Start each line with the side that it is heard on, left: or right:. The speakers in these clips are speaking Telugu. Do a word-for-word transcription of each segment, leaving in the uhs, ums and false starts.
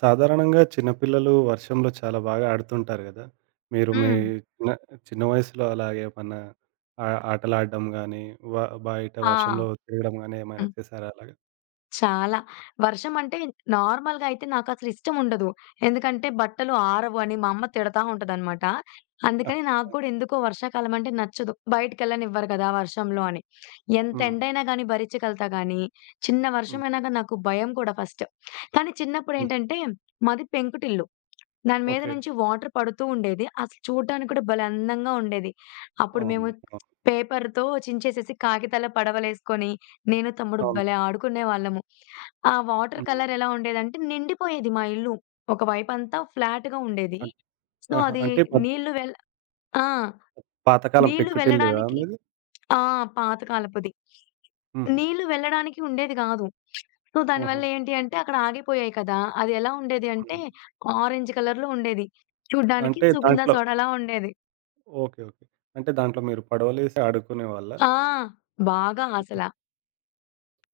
right: సాధారణంగా చిన్నపిల్లలు వర్షంలో చాలా బాగా ఆడుతుంటారు గదా! మీరు మీ
left: హ్మ్.
right: చిన్న చిన్న వయసులో అలాగే ఏమన్నా ఆ ఆటలు ఆడడం గానీ, వ బయట
left: ఆ!
right: వర్షంలో తిరగడం గానీ ఏమైనా
left: హ్మ్.
right: చేశారా అలాగా?
left: చాలా. వర్షం అంటే నార్మల్‌గా అయితే నాకసలు ఇష్టం ఉండదు. ఎందుకంటే బట్టలు ఆరవు అని మా అమ్మ తిడతా ఉంటదనమాట. అందుకని నాకు గూడా ఎందుకో వర్షాకాలం అంటే నచ్చదు. బయటికెళ్ళనివ్వరు కదా! వర్షంలో అని. ఎంత
right: హ్మ్.
left: ఎండైనా గానీ భరించగలుగుతా గానీ, చిన్న
right: హ్మ్.
left: వర్షమైనా గానీ నాకు భయం కూడా ఫస్ట్. కానీ
right: హ్మ్.
left: చిన్నప్పుడేంటంటే మాది పెంకుటిల్లు. దాని మీద
right: ఓకే.
left: నుంచి వాటర్ పడుతూ ఉండేది. అసలు చూడడానికి కూడా భలే అందంగా ఉండేది. అప్పుడు మేము
right: అవును. అవును.
left: పేపర్‌తో చించేసేసి కాగితాల పడవలేసుకొని నేను, తమ్ముడు
right: అవును.
left: భలే ఆడుకునేవాళ్ళము. ఆ వాటర్
right: హ్మ్.
left: కలర్ ఎలా ఉండేదంటే నిండిపోయేది మా ఇల్లు. ఒక వైపంతా ఫ్లాట్‌గా ఉండేది.
right: అన్
left: సో,
right: ఆహా!
left: అది
right: అంటే పత్
left: నీళ్లు వెళ్ ఆ!
right: పాతకాలం
left: నీళ్లు
right: పెంకుటిల్లుదా
left: వెళ్ళడానికి
right: మీది?
left: ఆ! పాత కాలపుది.
right: హుహు.
left: నీళ్లు వెళ్ళడానికి ఉండేది గాదు. సో,
right: ఆహా!
left: దానివల్ల ఏంటి అంటే అక్కడ ఆగిపోయాయి కదా! అది ఎలా ఉండేది అంటే
right: హ్మ్.
left: ఆరెంజ్ కలర్‌లో ఉండేది. చూడ్డానికి
right: అంటే
left: సుగంధ
right: దాంట్లో
left: సోడాలా ఉండేది.
right: ఓకే. ఓకే. అంటే దాంట్లో మీరు పడవలేసి ఆడుకునేవాళ్ళా?
left: ఆ! బాగా
right: హుహు.
left: అసల.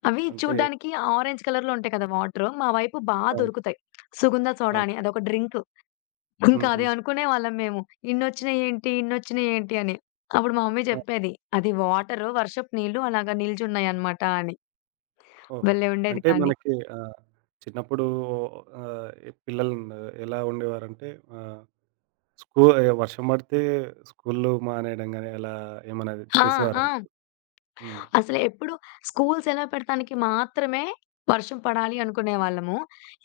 left: అవి
right: అంటే
left: చూడ్డానికి ఆరెంజ్ కలర్‌లో ఉంటాయి కదా! వాటరు. మా వైపు బా
right: అవును.
left: దొరుకుతాయి. సుగంధ సోడా
right: అవును.
left: అని అదొక డ్రింకు. ఇంకా
right: హుహు.
left: అది అనుకునేవాళ్ళం మేము. ఇన్నొచ్చినాయేంటి? ఇన్నొచ్చినాయేంటి? అని. అప్పుడు మా మమ్మీ చెప్పేది. అది వాటరు, వర్షపు నీళ్ళు అలాగా నిల్చున్నాయన్నమాట అని.
right: ఓహో!
left: భలే ఉండేది
right: అంటే
left: కానీ.
right: మనకి ఆహ్, చిన్నప్పుడు ఆహ్, పిల్లలు ఎలా ఉండేవారంటే ఆహ్, స్కూ వర్షం పడితే స్కూలు మానేయడం గాని అలా ఏమన్నా
left: ఆ!
right: చేసేవారా
left: ఆ!
right: మీరు? హ్మ్.
left: అసలెప్పుడు స్కూల్ సెలవు పెడతానికి మాత్రమే వర్షం పడాలి అనుకునేవాళ్ళము.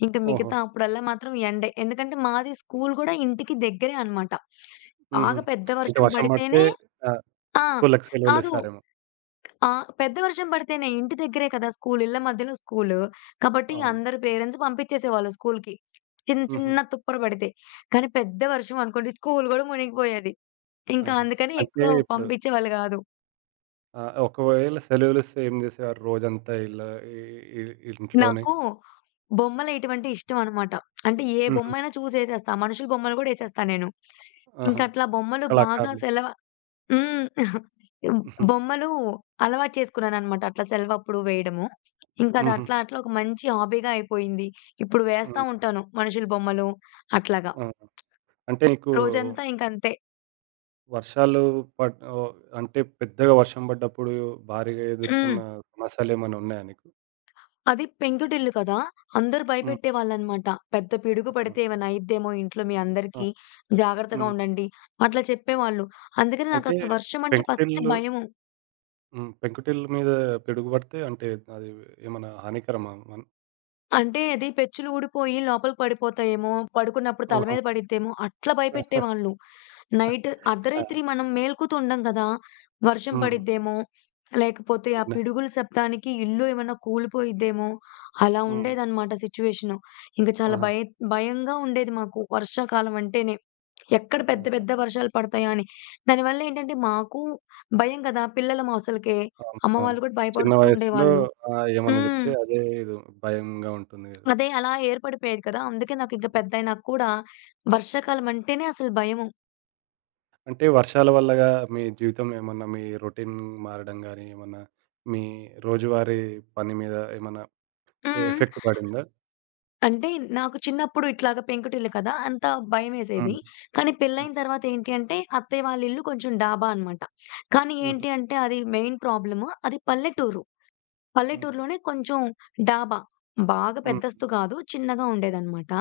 left: ఇంక
right: ఓహో!
left: మిగతా అప్పుడల్లా మాత్రం ఎండే. ఎందుకంటే మాది స్కూల్ గూడా ఇంటికి దగ్గరే అనమాట.
right: హుహు.
left: బాగా పెద్ద
right: అంటే
left: వర్షం
right: వర్షం పడితే
left: పడితేనే
right: ఆ!
left: ఆ!
right: స్కూలుకి
left: కాదు.
right: సెలవులిస్తారేమో.
left: ఆ! పెద్ద వర్షం పడితేనే ఇంటి దగ్గరే కదా స్కూలు. ఇళ్ళ మధ్యలో స్కూలు. కాబట్టి
right: అవును.
left: అందరు పేరెంట్స్ పంపించేసేవాళ్ళు స్కూలుకి. చిన్న
right: హుహు.
left: చిన్న తుప్పరు పడితే. కానీ పెద్ద వర్షం అనుకోండి స్కూలు గూడా మునిగిపోయేది. ఇంకా
right: ఆహా!
left: అందుకని
right: అంటే
left: ఎక్కువ
right: ఇప్పుడు
left: పంపించేవాళ్ళు గాదు.
right: ఆహ్, ఒకవేళ సెలవులిస్తే ఏం చేసేవారు రోజంతా ఇలా ఇ ఇ ఇంట్లోనే?
left: నాకు బొమ్మలేయటమంటే ఇష్టం అనమాట. అంటే ఏ
right: హుహు.
left: బొమ్మైనా చూసేసేస్తా. మనుషుల బొమ్మలు గూడా ఏసేస్తా నేను.
right: ఆహా!
left: ఇంకట్లా బొమ్మలు బాగా
right: కళాకారులు.
left: సెలవ హ్మ్.
right: హుహు.
left: బొమ్మలు అలవాటు చేసుకున్నాననమాట. అట్లా సెలవప్పుడు వేయడము. ఇంకా అది
right: హుహు.
left: అట్లా అట్లా ఒక మంచి హాబీగా అయిపోయింది. ఇప్పుడు వేస్తా
right: హ్మ్.
left: ఉంటాను మనుషుల బొమ్మలు అట్లాగా.
right: ఆ! అంటే నీకు
left: రోజంతా ఇంక అంతే.
right: వర్షాలు పడ్ ఓహ్! అంటే పెద్దగా వర్షం పడ్డప్పుడు భారీగా
left: హ్మ్.
right: ఎదుర్కొన్న సమస్యలేమన్నా ఉన్నాయా నీకు?
left: అది పెంకుటిల్లు కదా! అందరూ
right: హ్మ్.
left: భయపెట్టేవాళ్ళనమాట. పెద్ద పిడుగు
right: ఆ!
left: పడితే ఏమైనా అయిద్దేమో ఇంట్లో మీ
right: ఆ!
left: అందరికీ జాగ్రత్తగా
right: హ్మ్.
left: ఉండండి. అట్లా చెప్పేవాళ్ళు. అందుకని
right: అంటే
left: నాకసలు వర్షం అంటే ఫస్ట్
right: పెంకుటిల్లు
left: భయము.
right: హ్మ్. పెంకుటిల్లు మీద పిడుగు పడితే అంటే అది ఏమన్నా హానికరమా? మన
left: అంటే అది పెచ్చులు ఊడిపోయి లోపలికి పడిపోతాయేమో, పడుకున్నప్పుడు తల
right: ఆహా!
left: మీద పడిద్దేమో అట్లా భయపెట్టేవాళ్ళు. నైట్
right: ఆ!
left: అర్ధరాత్రి మనం మేల్కుతుండం కదా! వర్షం
right: హ్మ్.
left: పడిద్దేమో, లేకపోతే ఆ
right: చిన్న
left: పిడుగుల శబ్దానికి ఇల్లు ఏమన్నా కూలిపోయిద్దేమో, అలా
right: హ్మ్.
left: ఉండేదనమాట సిట్యుయేషను. ఇంక చాలా
right: ఆహా!
left: భయ భయంగా ఉండేది మాకు వర్షాకాలం అంటేనే. ఎక్కడ పెద్ద
right: ఆ!
left: పెద్ద వర్షాలు పడతాయా అని. దానివల్ల ఏంటంటే మాకు భయం కదా! పిల్లలం అసలకే.
right: అవును.
left: అమ్మ
right: అవును.
left: వాళ్ళు కూడా
right: చిన్న
left: భయపడుతూ
right: వయస్సులో
left: ఉండేవాళ్ళు.
right: ఆ! ఏమన్నా
left: హ్మ్.
right: జెప్తే అదే ఏదో భయంగా ఉంటుంది గదా!
left: అదే అలా ఏర్పడిపోయేది కదా! అందుకే నాకింక పెద్దయినాక కూడా వర్షాకాలం అంటేనే అసలు భయము.
right: అంటే వర్షాల వల్లగా మీ జీవితం ఏమన్నా మీ రొటీన్ మారడం గానీ, ఏమన్నా మీ రోజువారీ పని మీద ఏమన్నా ఎ
left: హ్మ్.
right: ఎఫెక్ట్ పడిందా?
left: అంటే నాకు చిన్నప్పుడు ఇట్లాగా పెంకుటిల్లు కదా! అంత భయమేసేది.
right: హ్మ్.
left: కానీ
right: హ్మ్.
left: పెళ్లయిన తర్వాత ఏంటి అంటే అత్తయ్య వాళ్ళ ఇల్లు కొంచెం డాబా అనమాట. కానీ
right: హుహు.
left: ఏంటి అంటే అది మెయిన్ ప్రాబ్లము. అది పల్లెటూరు.
right: హ్మ్.
left: పల్లెటూరులోనే కొంచెం డాబా. బాగా
right: హ్మ్.
left: పెద్దస్తు కాదు. చిన్నగా ఉండేదనమాట.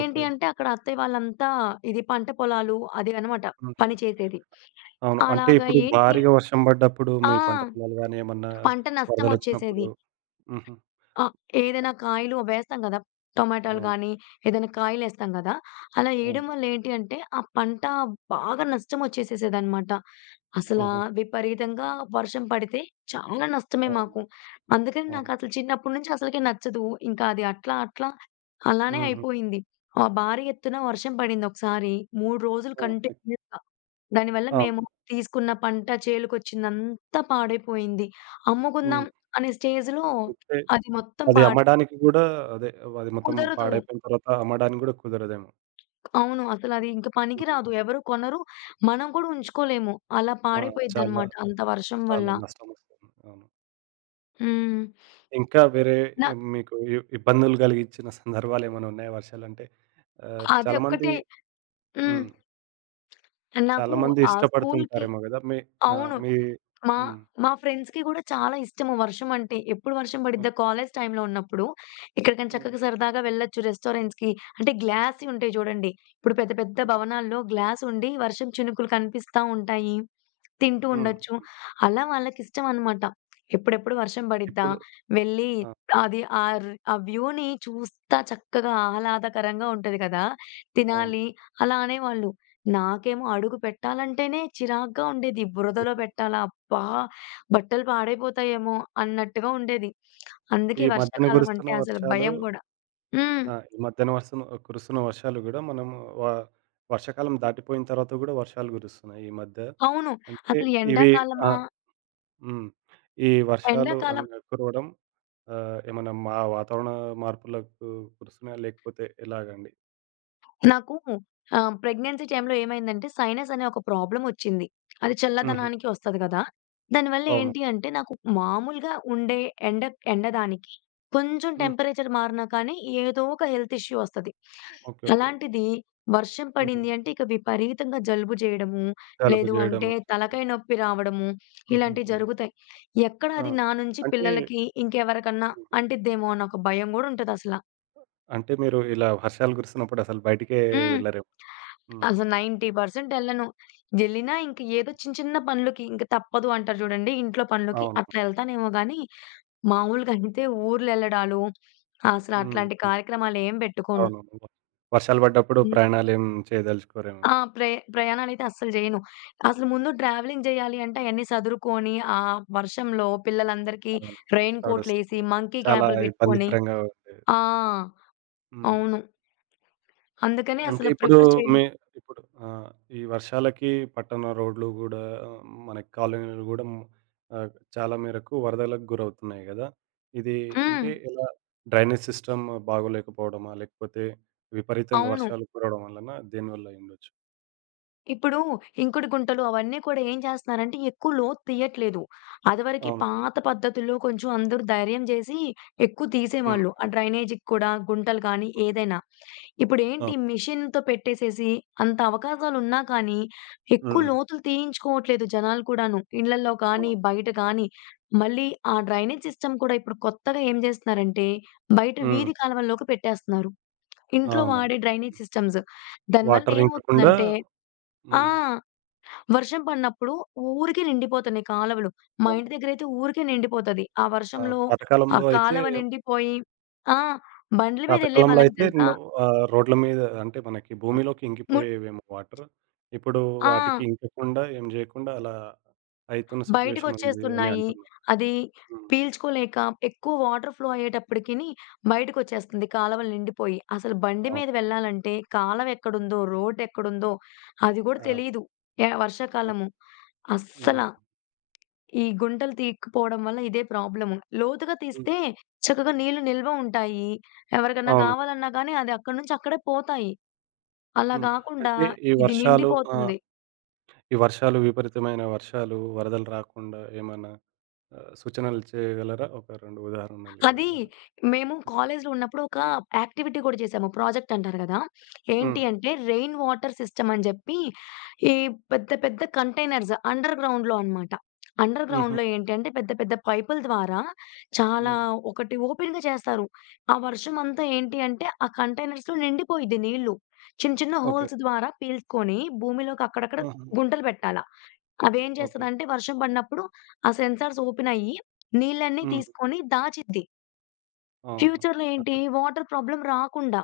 left: ఏంటి అంటే అక్కడ అత్తయ్య వాళ్ళంతా ఇది పంట పొలాలు అది అనమాట
right: హుహు.
left: పని చేసేది.
right: అవును. అంటే
left: అలాగా
right: ఇప్పుడు
left: ఏంటి
right: భారీగా వర్షం పడ్డప్పుడు
left: ఆ!
right: మీ పంట పొలాలు గానీ, ఏమన్నా
left: పంట నష్టమొచ్చేసేది.
right: వరదలొచ్చినప్పుడు హుహు.
left: ఆ! ఏదైనా కాయలు అవేస్తాం గదా! టొమాటోలు
right: అవును.
left: గానీ, ఏదైనా కాయలేస్తాం గదా! అలా ఏయడం
right: అవును.
left: వల్ల ఏంటి అంటే, ఆ పంట బాగా నష్టమొచ్చేసేసేదనమాట. అసలా
right: ఓహో!
left: విపరీతంగా వర్షం పడితే చాలా నష్టమే
right: అవును.
left: మాకు. అందుకని
right: అవును.
left: నాకసలు చిన్నప్పటి నుంచి అసలకే నచ్చదు. ఇంకా అది అట్లా, అట్లా అలానే
right: హుహు.
left: అయిపోయింది. ఆహ్, భారీ ఎత్తున వర్షం పడిందొకసారి. మూడు రోజులు
right: ఓకే.
left: కంటిన్యూయస్‌గా. దానివల్ల
right: అవును.
left: మేము తీసుకున్న పంట చేలుకొచ్చిందంతా పాడైపోయింది. అమ్ముకుందాం
right: హ్మ్.
left: అనే స్టేజ్‌లో
right: అంటే
left: అది మొత్తం
right: అది అమ్మడానికి
left: పాడైపోతుంది.
right: గూడా అదే అది మొత్తం
left: కుదరదు.
right: పాడైపోయిన తర్వాత అమ్మడానికి గూడా కుదరదేమో.
left: అవును. అసలది ఇంక
right: హుహు.
left: పనికిరాదు. ఎవరు కొనరు. మనం కూడా ఉంచుకోలేము. అలా
right: ఆ! చాలా
left: పాడైపోయిద్దనమాట అంత వర్షం వల్ల.
right: చాలా నష్టమొస్తుంది. అవును.
left: హ్మ్.
right: ఇంకా వేరే
left: నా
right: మీకు ఇ ఇబ్బందులు కలిగించిన సందర్భాలేమైనా ఉన్నాయా వర్షాలంటే? ఆహ్, చాలామంది
left: అదొక్కటే హ్మ్.
right: హ్మ్.
left: నాకు
right: చాలామంది
left: ఆ స్కూల్‌కి
right: ఇష్టపడుతుంటారేమో గదా! మీ ఆ!
left: అవును.
right: మీ
left: మా
right: హ్మ్.
left: మా ఫ్రెండ్స్‌కి గూడా చాలా ఇష్టము వర్షం అంటే. ఎప్పుడు వర్షం పడిద్దా
right: ఓకే.
left: కాలేజ్ టైమ్‌లో ఉన్నప్పుడు, ఎక్కడికైనా
right: హ్మ్.
left: చక్కగా సరదాగా వెళ్ళొచ్చు రెస్టారెంట్స్‌కి. అంటే గ్లాస్‌యి ఉంటాయి చూడండి. ఇప్పుడు పెద్ద పెద్ద
right: హ్మ్.
left: భవనాల్లో గ్లాస్ ఉండి వర్షం చినుకులు కనిపిస్తా ఉంటాయి. తింటూ
right: హ్మ్.
left: ఉండొచ్చు. అలా వాళ్ళకిష్టం అన్నమాట. ఎప్పుడెప్పుడు వర్షం పడిద్దా?
right: ఇప్పుడు
left: వెళ్ళి
right: ఆ!
left: అది ఆర్ ఆ వ్యూని చూస్తా చక్కగా ఆహ్లాదకరంగా ఉంటది కదా!
right: అవును.
left: తినాలి అలా అనేవాళ్ళు. నాకేమో అడుగు పెట్టాలంటేనే చిరాగ్గా ఉండేది. బురదలో పెట్టాలా? అబ్బా! బట్టలు పాడైపోతాయేమో అన్నట్టుగా ఉండేది. అందుకే
right: ఈ మధ్యన
left: వర్షాకాలం
right: కురుస్తున్న
left: అంటే అసలు
right: వర్షాలు
left: భయం గూడా. హ్మ్.
right: ఆ! ఈ మధ్యన వర్షం కురుస్తున్న వర్షాలు గూడా మనము వ వర్షాకాలం దాటిపోయిన తర్వాత గూడా వర్షాలు కురుస్తున్నాయి ఈ మధ్య.
left: అవును.
right: అంటే
left: అసలు
right: ఇవి ఆ!
left: ఎండాకాలమా?
right: హ్మ్. ఈ వర్షాలు
left: ఎండాకాలం
right: అండ్ కురవడం ఆహ్, ఏమన్నా మా వాతావరణ మార్పులకు కురుస్తున్నాయా? లేకపోతే ఎలాగండి?
left: నాకు ఆహ్, ప్రెగ్నెన్సీ టైమ్‌లో ఏమైందంటే సైనస్ అనే ఒక ప్రాబ్లమొచ్చింది. అది
right: హుహు.
left: చల్లదనానికి వస్తది గదా! దానివల్ల
right: అవును.
left: ఏంటి అంటే నాకు మామూలుగా ఉండే ఎండ ఎండదానికి కొంచెం
right: హ్మ్.
left: టెంపరేచర్ మారినా కానీ ఏదో ఒక హెల్త్ ఇష్యూ వస్తది.
right: ఓకే. ఓకే.
left: అలాంటిది వర్షం
right: హుహు.
left: పడింది అంటే ఇక విపరీతంగా జలుబు జేయడము,
right: జలుబు
left: లేదు అంటే
right: జేయడము.
left: తలకాయ నొప్పి రావడము ఇలాంటివి
right: హుహుహు.
left: జరుగుతాయి. ఎక్కడ
right: ఆ!
left: అది నా నుంచి
right: అంటే
left: పిల్లలకి ఇంకెవరికన్నా
right: హ్మ్.
left: అంటిద్దేమో అన్న ఒక భయం గూడా ఉంటదసల.
right: అంటే మీరు ఇలా వర్షాలు కురుస్తున్నప్పుడు అసలు బయటికే
left: హ్మ్.
right: వెళ్లరేమో. హ్మ్.
left: అసలు తొంభై శాతం ఎళ్ళను. ఎళ్ళినా ఇంక ఏదో చిన్న చిన్న పనులకి ఇంక తప్పదు అంటారు చూడండి. ఇంట్లో పనులకి
right: అవును.
left: అట్లా ఎళ్తానేమో గానీ, మామూలుగా అయితే ఊర్లెళ్ళడాలు అసలు
right: హ్మ్.
left: అట్లాంటి
right: హ్మ్.
left: కార్యక్రమాలేం పెట్టుకోను.
right: అవునవును. వర్షాలు పడ్డప్పుడు
left: హ్మ్.
right: ప్రయాణాలేం చేయదలుచుకోరేమో
left: ఆ!
right: మీరు.
left: ప్రే ప్రయాణాలైతే అస్సలు జేయను. అసలు ముందు ట్రావెలింగ్ జేయాలి అంటే అయన్నీ సదురుకొని, ఆ వర్షంలో పిల్లలందరికీ
right: అవును.
left: రెయిన్
right: తడుస్తూ
left: కోట్‌లేసి, మంకీ
right: చాలా
left: క్యాపులు పెట్టుకొని
right: ఇబ్బందికరంగా ఉండేది.
left: ఆ!
right: హ్మ్.
left: అవును. అందుకని
right: అంటే
left: అసలు
right: ఇప్పుడు
left: ప్రిఫర్ చేయను.
right: మీ ఇప్పుడు ఆ! ఈ వర్షాలకి పట్టణ రోడ్లు గూడా మనకి కాలనీలు గూడా ఆహ్, చాలా మేరకు వరదలకు గురవుతున్నాయి గదా! ఇది
left: హ్మ్.
right: అంటే ఎలా డ్రైనేజ్ సిస్టమ్ బాగోలేకపోవడమా? లేకపోతే విపరీతంగా
left: అవును.
right: వర్షాలు కురవడం వల్లనా? దేనివల్ల అయ్యుండొచ్చు?
left: ఇప్పుడు ఇంకుడు గుంటలు అవన్నీ కూడా ఏం చేస్తున్నారంటే ఎక్కువ లోతు తీయట్లేదు. అదివరకి
right: అవును.
left: పాత పద్ధతుల్లో కొంచెం అందరూ ధైర్యం చేసి ఎక్కువ
right: హ్మ్.
left: తీసేవాళ్ళు. ఆ డ్రైనేజీకి కూడా గుంటలు కానీ
right: హ్మ్.
left: ఏదైనా. ఇప్పుడేంటి
right: అవును.
left: మిషన్‌తో పెట్టేసేసి అంత అవకాశాలున్నా కానీ ఎక్కువ
right: హ్మ్.
left: లోతులు తీయించుకోవట్లేదు జనాలు కూడాను. ఇళ్లల్లో
right: ఆ!
left: కానీ, బయట కానీ. మళ్ళీ ఆ డ్రైనేజ్ సిస్టమ్ కూడా ఇప్పుడు కొత్తగా ఏం చేస్తున్నారంటే బయట
right: హ్మ్.
left: వీధి కాలువల్లోకి పెట్టేస్తున్నారు. ఇంట్లో
right: అవును.
left: వాడే డ్రైనేజ్ సిస్టమ్స్. దానివల్ల
right: వాటర్ ఇంకకుండా
left: ఏమవుతుందంటే ఆ!
right: హ్మ్.
left: వర్షం పడినప్పుడు ఊరికే నిండిపోతున్నాయి కాలవలు. మా
right: అవును.
left: ఇంటి దగ్గరైతే ఊరికే నిండిపోతది. ఆ
right: ఆ!
left: వర్షంలో ఆ
right: పాతకాలంలో అయితే
left: కాలవ నిండిపోయి ఆ! బండ్ల మీదెళ్ళే
right: పాతకాలంలో
left: వాళ్ళకి
right: అయితే
left: తెలుసా
right: న్ ఆహ్, రోడ్ల మీద అంటే మనకి భూమిలోకి
left: ము
right: ఇంకిపోయేవేమో వాటర్. ఇప్పుడు వాటికి
left: ఆ!
right: ఇంకకుండా ఏం జేయకుండా అలా అయితున్న సిట్యుయేషన్ ఉంది అని
left: బయటకొచ్చేస్తున్నాయి.
right: అంటున్నారు.
left: అది
right: హ్మ్.
left: పీల్చుకోలేక ఎక్కువ వాటర్ ఫ్లో అయ్యేటప్పటికిని బయటకొచ్చేస్తుంది కాలవలు నిండిపోయి. అసలు బండి మీద
right: అవును.
left: వెళ్ళాలంటే కాలవ ఎక్కడుందో, రోడ్డెక్కడుందో అది గూడా
right: ఆ!
left: తెలీదు. యాహ్!
right: ఆ!
left: వర్షాకాలము. అస్సల.
right: హ్మ్.
left: ఈ గుంటలు తీయకపోవడం వల్ల ఇదే ప్రాబ్లము. లోతుగా
right: హ్మ్.
left: తీస్తే చక్కగా నీళ్లు నిల్వ ఉంటాయి. ఎవరికన్నా
right: అవును.
left: కావాలన్నా గానీ అది అక్కడి నుంచి అక్కడే పోతాయి. అలా
right: హ్మ్.
left: గాకుండా
right: అంటే ఈ
left: ఇది
right: వర్షాలు ఆ!
left: నిండిపోతుంది.
right: ఈ వర్షాలు విపరీతమైన వర్షాలు, వరదలు రాకుండా ఏమన్నా ఆహ్, సూచనలు చేయగలరా? ఒక రెండు ఉదాహరణలు
left: అది
right: ఇవ్వగలరా?
left: మేము కాలేజ్‌లో ఉన్నప్పుడు ఒక యాక్టివిటీ కూడా చేసాము. ప్రాజెక్ట్ అంటారు కదా!
right: హ్మ్.
left: ఏంటి అంటే రెయిన్ వాటర్ సిస్టమ్ అని చెప్పి ఈ పెద్ద పెద్ద కంటైనర్స్ అండర్ గ్రౌండ్‌లో అన్నమాట. అండర్
right: హుహు.
left: గ్రౌండ్‌లో ఏంటి అంటే పెద్ద పెద్ద పైపుల ద్వారా చాలా
right: హ్మ్.
left: ఒకటి ఓపెన్‌గా చేస్తారు. ఆ వర్షం అంతా ఏంటి అంటే ఆ కంటైనర్స్‌లో నిండిపోయిద్ది నీళ్లు. చిన్న చిన్న
right: ఓకే.
left: హోల్స్ ద్వారా పీల్చుకొని భూమిలోకి అక్కడక్కడ
right: ఆహా!
left: గుంటలు పెట్టాలా. అవేం
right: ఓకే.
left: చేస్తదంటే వర్షం పడినప్పుడు ఆ సెన్సార్స్ ఓపెన్ అయ్యి నీళ్ళన్నీ
right: హ్మ్.
left: తీసుకొని దాచిద్ది.
right: ఆహా!
left: ఫ్యూచర్‌లో ఏంటి? వాటర్ ప్రాబ్లమ్ రాకుండా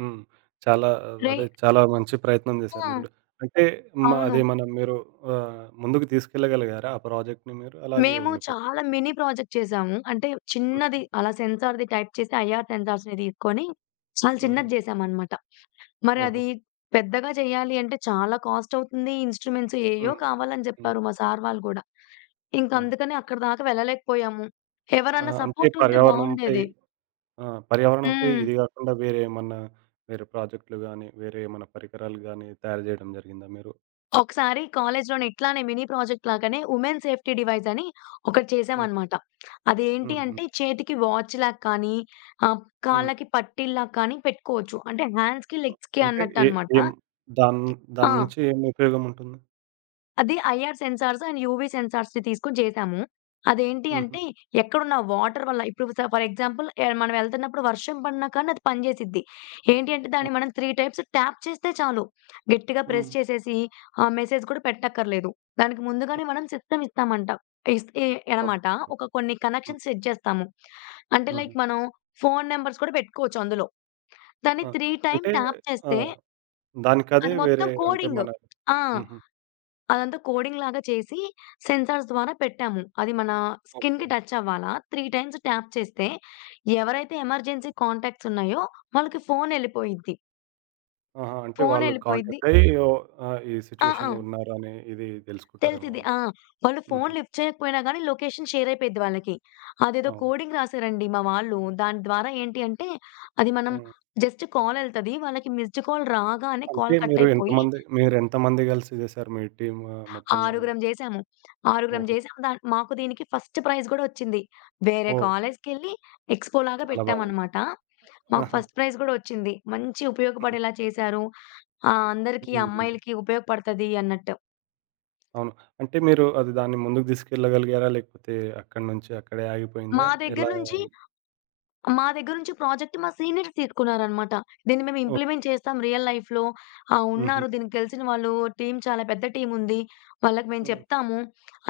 right: హ్మ్. చాలా
left: రే
right: అదే చాలా మంచి ప్రయత్నం చేశారు
left: ఆ!
right: మీరు గూడా. అంటే మ
left: అవును.
right: అది మనం మీరు ఆహ్, ముందుకు తీసుకెళ్ళగలిగారా ఆ ప్రాజెక్ట్‌ని మీరు? అలాగే
left: మేము
right: ఉండిపోయిందా?
left: చాలా మినీ ప్రాజెక్ట్ చేసాము. అంటే
right: హ్మ్.
left: చిన్నది అలా సెన్సార్‌ది టైప్ చేసి ఐఆర్ సెన్సార్స్‌ని తీసుకొని చాలా
right: హుహు.
left: చిన్నది చేశామనమాట. మరి
right: ఓహో!
left: అది పెద్దగా చేయాలి అంటే చాలా కాస్ట్ అవుతుంది. ఇన్‌స్ట్రుమెంట్స్ ఏయో
right: హ్మ్.
left: కావాలని
right: హ్మ్.
left: చెప్పారు మా సార్ వాళ్ళు గూడా. ఇంక
right: అవును.
left: అందుకని అక్కడి దాకా వెళ్ళలేకపోయాము.
right: ఆ!
left: ఎవరన్నా
right: అంటే
left: సపోర్ట్ ఉంటే
right: పర్యావరణంపై
left: బావుండేది.
right: ఆ! పర్యావరణంపై
left: హ్మ్.
right: ఇది గాకుండా వేరే ఏమన్నా వేరే ప్రాజెక్ట్‌లు గానీ, వేరే ఏమన్నా పరికరాలు గానీ తయారు జేయడం జరిగిందా మీరు?
left: ఒకసారి కాలేజ్‌లోనే ఇట్లానే మినీ ప్రాజెక్ట్ లాగానే ఉమెన్ సేఫ్టీ డివైస్ అని ఒకటి
right: హ్మ్.
left: చేశామనమాట. అదేంటి
right: హ్మ్. హ్మ్.
left: అంటే చేతికి వాచ్‌లా కానీ, ఆహ్,
right: హ్మ్.
left: కాళ్ళకి పట్టీల్లా కానీ పెట్టుకోవచ్చు. అంటే హ్యాండ్స్‌కి, లెగ్స్‌కి
right: అంటే ఏ
left: అన్నట్టనమాట.
right: ఏం దాన్
left: ఆ!
right: దాన్నుంచి ఏం ఉపయోగం ఉంటుంది?
left: అది ఐఆర్ సెన్సార్స్ అండ్ యూవీ సెన్సార్స్‌ని తీసుకొని చేశాము. అదేంటి
right: హుహు.
left: అంటే ఎక్కడున్న వాటర్ వల్ల ఇప్పుడు స ఫర్ ఎగ్జాంపుల్ ఎ మనం వెళ్తున్నప్పుడు వర్షం పడినా కానీ అది పనిచేసిద్ది. ఏంటి అంటే దాన్ని మనం
right: ఆ!
left: మూడు టైమ్స్ ట్యాప్ చేస్తే చాలు. గట్టిగా ప్రెస్
right: హ్మ్.
left: చేసేసి ఆహ్, మెసేజ్ కూడా పెట్టక్కర్లేదు. దానికి ముందుగానే
right: ఆహా!
left: మనం సిస్టమ్ ఇస్తామంట. ఇస్ ఎ అనమాట.
right: ఓకే.
left: ఒక కొన్ని
right: హ్మ్.
left: కనెక్షన్స్ సెట్ చేస్తాము. అంటే
right: హుహు.
left: లైక్ మనం ఫోను నంబర్స్ కూడా పెట్టుకోవచ్చు అందులో. దాన్ని
right: ఆ!
left: మూడు టైమ్
right: అంటే
left: ట్యాప్
right: ఆ!
left: చేస్తే
right: దానికదే
left: అది మొత్తం
right: వేరే అంటే
left: కోడింగ్.
right: మన
left: ఆ!
right: హుహు.
left: అదంతా కోడింగ్‌లాగా చేసి సెన్సార్స్ ద్వారా పెట్టాము. అది మన
right: ఓకే.
left: స్కిన్‌కి టచ్ అవ్వాలా, మూడు టైమ్స్ ట్యాప్ చేస్తే ఎవరైతే ఎమర్జెన్సీ కాంటాక్ట్స్ ఉన్నాయో వాళ్ళకి ఫోనెళ్ళిపోయిద్ది.
right: ఆహా! అంటే వాళ్ళు
left: ఫోనెళ్ళిపోయిద్ది
right: కాంటాక్ట్ అయ్యి ఓ ఆహ్, ఈ
left: ఆ! ఆ!
right: సిట్యుయేషన్‌లో ఉన్నారని ఇది తెలుసుకుంటారేమో
left: తెలిసిద్ది.
right: వాళ్ళు.
left: ఆ! వాళ్ళు ఫోన్
right: హుహు.
left: లిఫ్ట్ చేయకపోయినా గానీ లొకేషన్ షేర్ అయిపోయిద్ది వాళ్ళకి. అదేదో
right: అవును.
left: కోడింగ్ రాసారండి మా వాళ్ళు. దాని ద్వారా ఏంటి అంటే అది మనం
right: హ్మ్.
left: జస్ట్ కాల్ ఎళ్తది. వాళ్ళకి మిస్డ్ కాల్ రాగానే
right: అంటే
left: కాల్ కట్
right: మీరు
left: అయిపోయి
right: ఎంతమంది మీరెంతమంది కలిసి చేశారు మీ టీమ్ మొత్తం?
left: ఆరుగురం జేసాము. ఆరుగురం
right: ఓహో!
left: జేసాం. దాన్ మాకు దీనికి ఫస్ట్ ప్రైజ్ గూడా ఒచ్చింది. వేరే
right: ఓహ్!
left: కాలేజ్‌కెళ్ళి ఎక్స్‌పోలాగా
right: చాలా బాగుంది.
left: పెట్టామనమాట. మాకు
right: ఆహా!
left: ఫస్ట్ ప్రైజ్ గూడా ఒచ్చింది. మంచి
right: హ్మ్.
left: ఉపయోగపడేలా చేశారు. ఆహ్, అందరికీ
right: హ్మ్.
left: అమ్మాయిలకి ఉపయోగపడతది అన్నట్టు.
right: అవును. అంటే మీరు అది దాన్ని ముందుకు తీసుకెళ్ళగలిగారా? లేకపోతే అక్కడి నుంచి అక్కడే
left: మా
right: ఆగిపోయిందా?
left: దగ్గర
right: ఎలా
left: నుంచి
right: అయింది?
left: మా దగ్గర నుంచి ప్రాజెక్ట్ మా సీనియర్స్ తీసుకున్నారనమాట. దీన్ని మేము
right: ఓకే.
left: ఇంప్లిమెంట్ చేస్తాం రియల్ లైఫ్‌లో. ఆహ్,
right: హుహు.
left: ఉన్నారు దీనికి తెలిసిన వాళ్ళు టీమ్ చాలా పెద్ద టీమ్ ఉంది. వాళ్ళకి మేము
right: హ్మ్.
left: చెప్తాము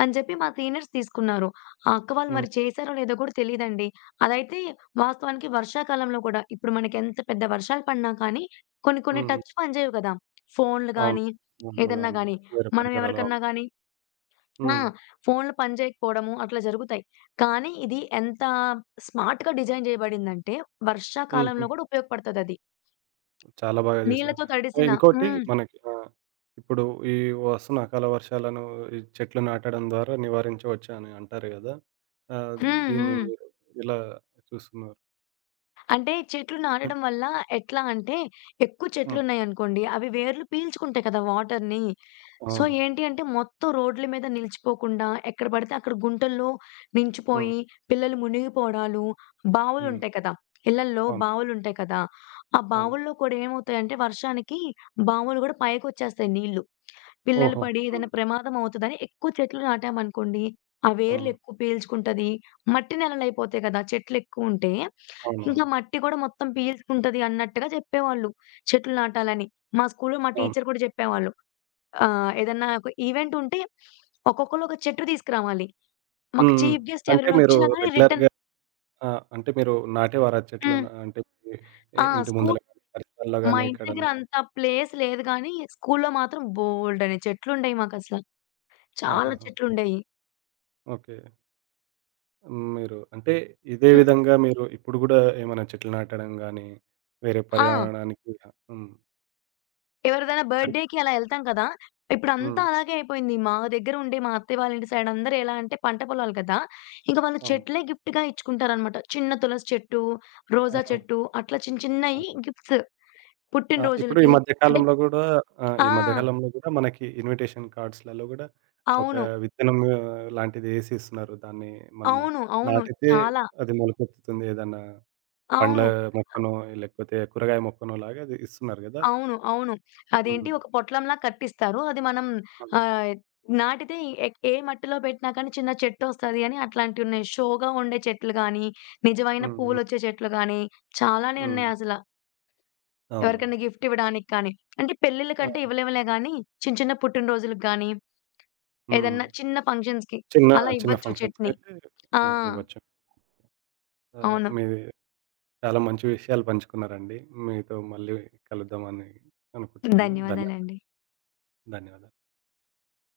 left: అని చెప్పి మా సీనియర్స్ తీసుకున్నారు. ఆ అక్క వాళ్ళు
right: హ్మ్.
left: మరి చేశారో లేదో కూడా తెలీదండి. అదైతే వాస్తవానికి వర్షాకాలంలో కూడా ఇప్పుడు మనకెంత పెద్ద వర్షాలు పడినా కానీ కొన్ని కొన్ని
right: హ్మ్.
left: టచ్ పనిచేయవు కదా! ఫోన్‌లు
right: అవును.
left: గానీ,
right: ఫోన్‌లో
left: ఏదన్నా
right: గాని,
left: గానీ.
right: వేరే
left: మనం
right: పరికరాలు.
left: ఎవరికన్నా
right: అవును.
left: గానీ ఆ!
right: హ్మ్.
left: ఫోన్‌లు పని చేయకపోవడము అట్లా జరుగుతాయి. కానీ ఇది ఎంత స్మార్ట్‌గా డిజైన్ చేయబడిందంటే
right: హుహు.
left: వర్షాకాలంలో కూడా ఉపయోగపడతదది.
right: చాలా బాగా చేశారు.
left: నీళ్ళతో
right: ఆహ్,
left: తడిసిన
right: ఇంకోటి
left: హ్మ్.
right: మనకి ఆ! ఇప్పుడు ఈ వస్తున్న అకాల వర్షాలను ఈ చెట్లు నాటడం ద్వారా నివారించవచ్చు అని అంటారు గదా! ఆహ్,
left: హ్మ్.
right: దీన్ని
left: హ్మ్.
right: మీరు ఎలా చూస్తున్నారు?
left: అంటే చెట్లు
right: హ్మ్.
left: నాటడం వల్ల ఎట్లా అంటే, ఎక్కువ
right: హ్మ్.
left: చెట్లున్నాయనుకోండి, అవి వేర్లు పీల్చుకుంటాయి కదా వాటర్‌ని. సో,
right: అవును.
left: ఏంటి అంటే మొత్తం రోడ్ల మీద నిలిచిపోకుండా, ఎక్కడ పడితే అక్కడ గుంటల్లో
right: హ్మ్.
left: నించిపోయి, పిల్లలు మునిగిపోవడాలు,
right: హ్మ్.
left: బావులుంటాయి కదా! ఇళ్లల్లో
right: అవును.
left: బావులుంటాయి కదా! ఆ
right: అవును.
left: బావుల్లో కూడా ఏమవుతాయంటే వర్షానికి బావులు గూడా పైకొచ్చేస్తాయి నీళ్లు. పిల్లలు
right: ఓహో!
left: పడి ఏదైనా
right: హ్మ్.
left: ప్రమాదం అవుతదని ఎక్కువ చెట్లు నాటామనుకోండి, ఆ వేర్లు
right: అవును.
left: ఎక్కువ పీల్చుకుంటది. మట్టి నేలలయిపోతాయి కదా! చెట్లెక్కువుంటే.
right: అవునవును.
left: ఇంకా మట్టి కూడా మొత్తం పీల్చుకుంటది అన్నట్టుగా చెప్పేవాళ్ళు. చెట్లు నాటాలని. మా స్కూల్‌లో మా
right: అవును.
left: టీచర్ కూడా చెప్పేవాళ్ళు. ఆహ్, ఏదన్నా ఒక ఈవెంట్ ఉంటే ఒక్కొక్కళ్ళు ఒక చెట్టు తీసుకురావాలి. మాకు
right: హ్మ్. హ్మ్.
left: చీఫ్ గెస్ట్
right: అంటే
left: ఎవరైనా
right: మీరు
left: వచ్చినా గానీ రిటర్న్
right: రెగ్యులర్‌గా ఆ! అంటే మీరు నాటేవారా
left: హ్మ్.
right: చెట్లను? అంటే మీ ఎ
left: ఆ!
right: ఇంటి
left: స్కూల్
right: ముందల గాని, పరిసరాల్లో
left: మా
right: గాని
left: ఓహ్! ఇంటి దగ్గర
right: ఎక్కడన్నా?
left: అంత ప్లేస్ లేదు గానీ, స్కూల్‌లో మాత్రం బోలెడన్ని చెట్లుండేయి మాకసల. చాలా
right: ఆహాహా!
left: చెట్లుండేయి.
right: ఓకే. హ్మ్. మీరు అంటే ఇదే
left: హ్మ్.
right: విధంగా మీరు ఇప్పుడు గూడా ఏమైనా చెట్లు నాటడం గానీ, వేరే
left: ఆ!
right: పర్యావరణానికి హ్మ్.
left: ఎవరిదైనా
right: అంటే
left: బర్త్‌డే‌కి అలా ఎళ్తాం కదా! ఇప్పుడంతా
right: హ్మ్.
left: అలాగే అయిపోయింది. మా దగ్గర ఉండే మా అత్తయ్య వాళ్ళ ఇంటి సైడ్ అందరూ ఎలా అంటే పంట పొలాలు కదా! ఇంక వాళ్ళు
right: అవును.
left: చెట్లే గిఫ్ట్‌గా ఇచ్చుకుంటారనమాట. చిన్న తులసి చెట్టు, రోజా
right: ఆహా!
left: చెట్టు అట్లా చిన్న చిన్నయి
right: అవును.
left: గిఫ్ట్స్
right: ఆ! ఇప్పుడు ఈ
left: పుట్టినరోజులకి.
right: మధ్య
left: అంటే
right: కాలంలో గూడా ఆ! ఈ మధ్య
left: ఆ!
right: కాలంలో గూడా మనకి ఇన్విటేషన్ కార్డ్స్‌లలో గూడా ఒక
left: అవును.
right: విత్తనం ఆహ్, లాంటిదేసి ఇస్తున్నారు. దాన్ని మనము
left: అవును. అవును.
right: నాటితే
left: చాలా.
right: అది మొలకెత్తుతుంది. ఏదన్నా పండ్ల
left: అవును.
right: మొక్కనో, లేకపోతే కూరగాయ మొక్కనో లాగా అది ఇస్తున్నారు గదా!
left: అవును. అవును. అదేంటి
right: హ్మ్.
left: ఒక పొట్లంలా కట్టిస్తారు. అది మనం
right: అవును.
left: ఆహ్, నాటితే ఎ ఏ మట్టిలో పెట్టినా కానీ చిన్న చెట్టొస్తది అని అట్లాంటివున్నాయి. షోగా ఉండే చెట్లు గానీ, నిజమైన
right: హ్మ్. హ్మ్.
left: పువ్వులొచ్చే చెట్లు గానీ, చాలానే
right: హ్మ్.
left: ఉన్నాయసల.
right: అవునవును.
left: ఎవరికైనా గిఫ్ట్ ఇవ్వడానికి కానీ, అంటే పెళ్ళిళ్ళకంటే
right: అవును.
left: ఇవ్వలేములే గానీ, చిన్న చిన్న పుట్టినరోజులకు గానీ,
right: హ్మ్.
left: ఏదన్నా చిన్న ఫంక్షన్స్‌కి
right: చిన్న
left: అలా
right: చిన్న
left: ఇవ్వచ్చు చెట్‌ని.
right: ఫంక్షన్స్‌కైతే
left: ఆ!
right: ఆ! ఇవ్వచ్చు. ఆహ్,
left: అవును.
right: మీది చాలా మంచి విషయాలు పంచుకున్నారండి. మీతో మళ్ళీ కలుద్దామని అనుకుంటున్నాను. ధన్యవాదాలు.
left: ధన్యవాదాలండి.
right: ధన్యవాదాలు.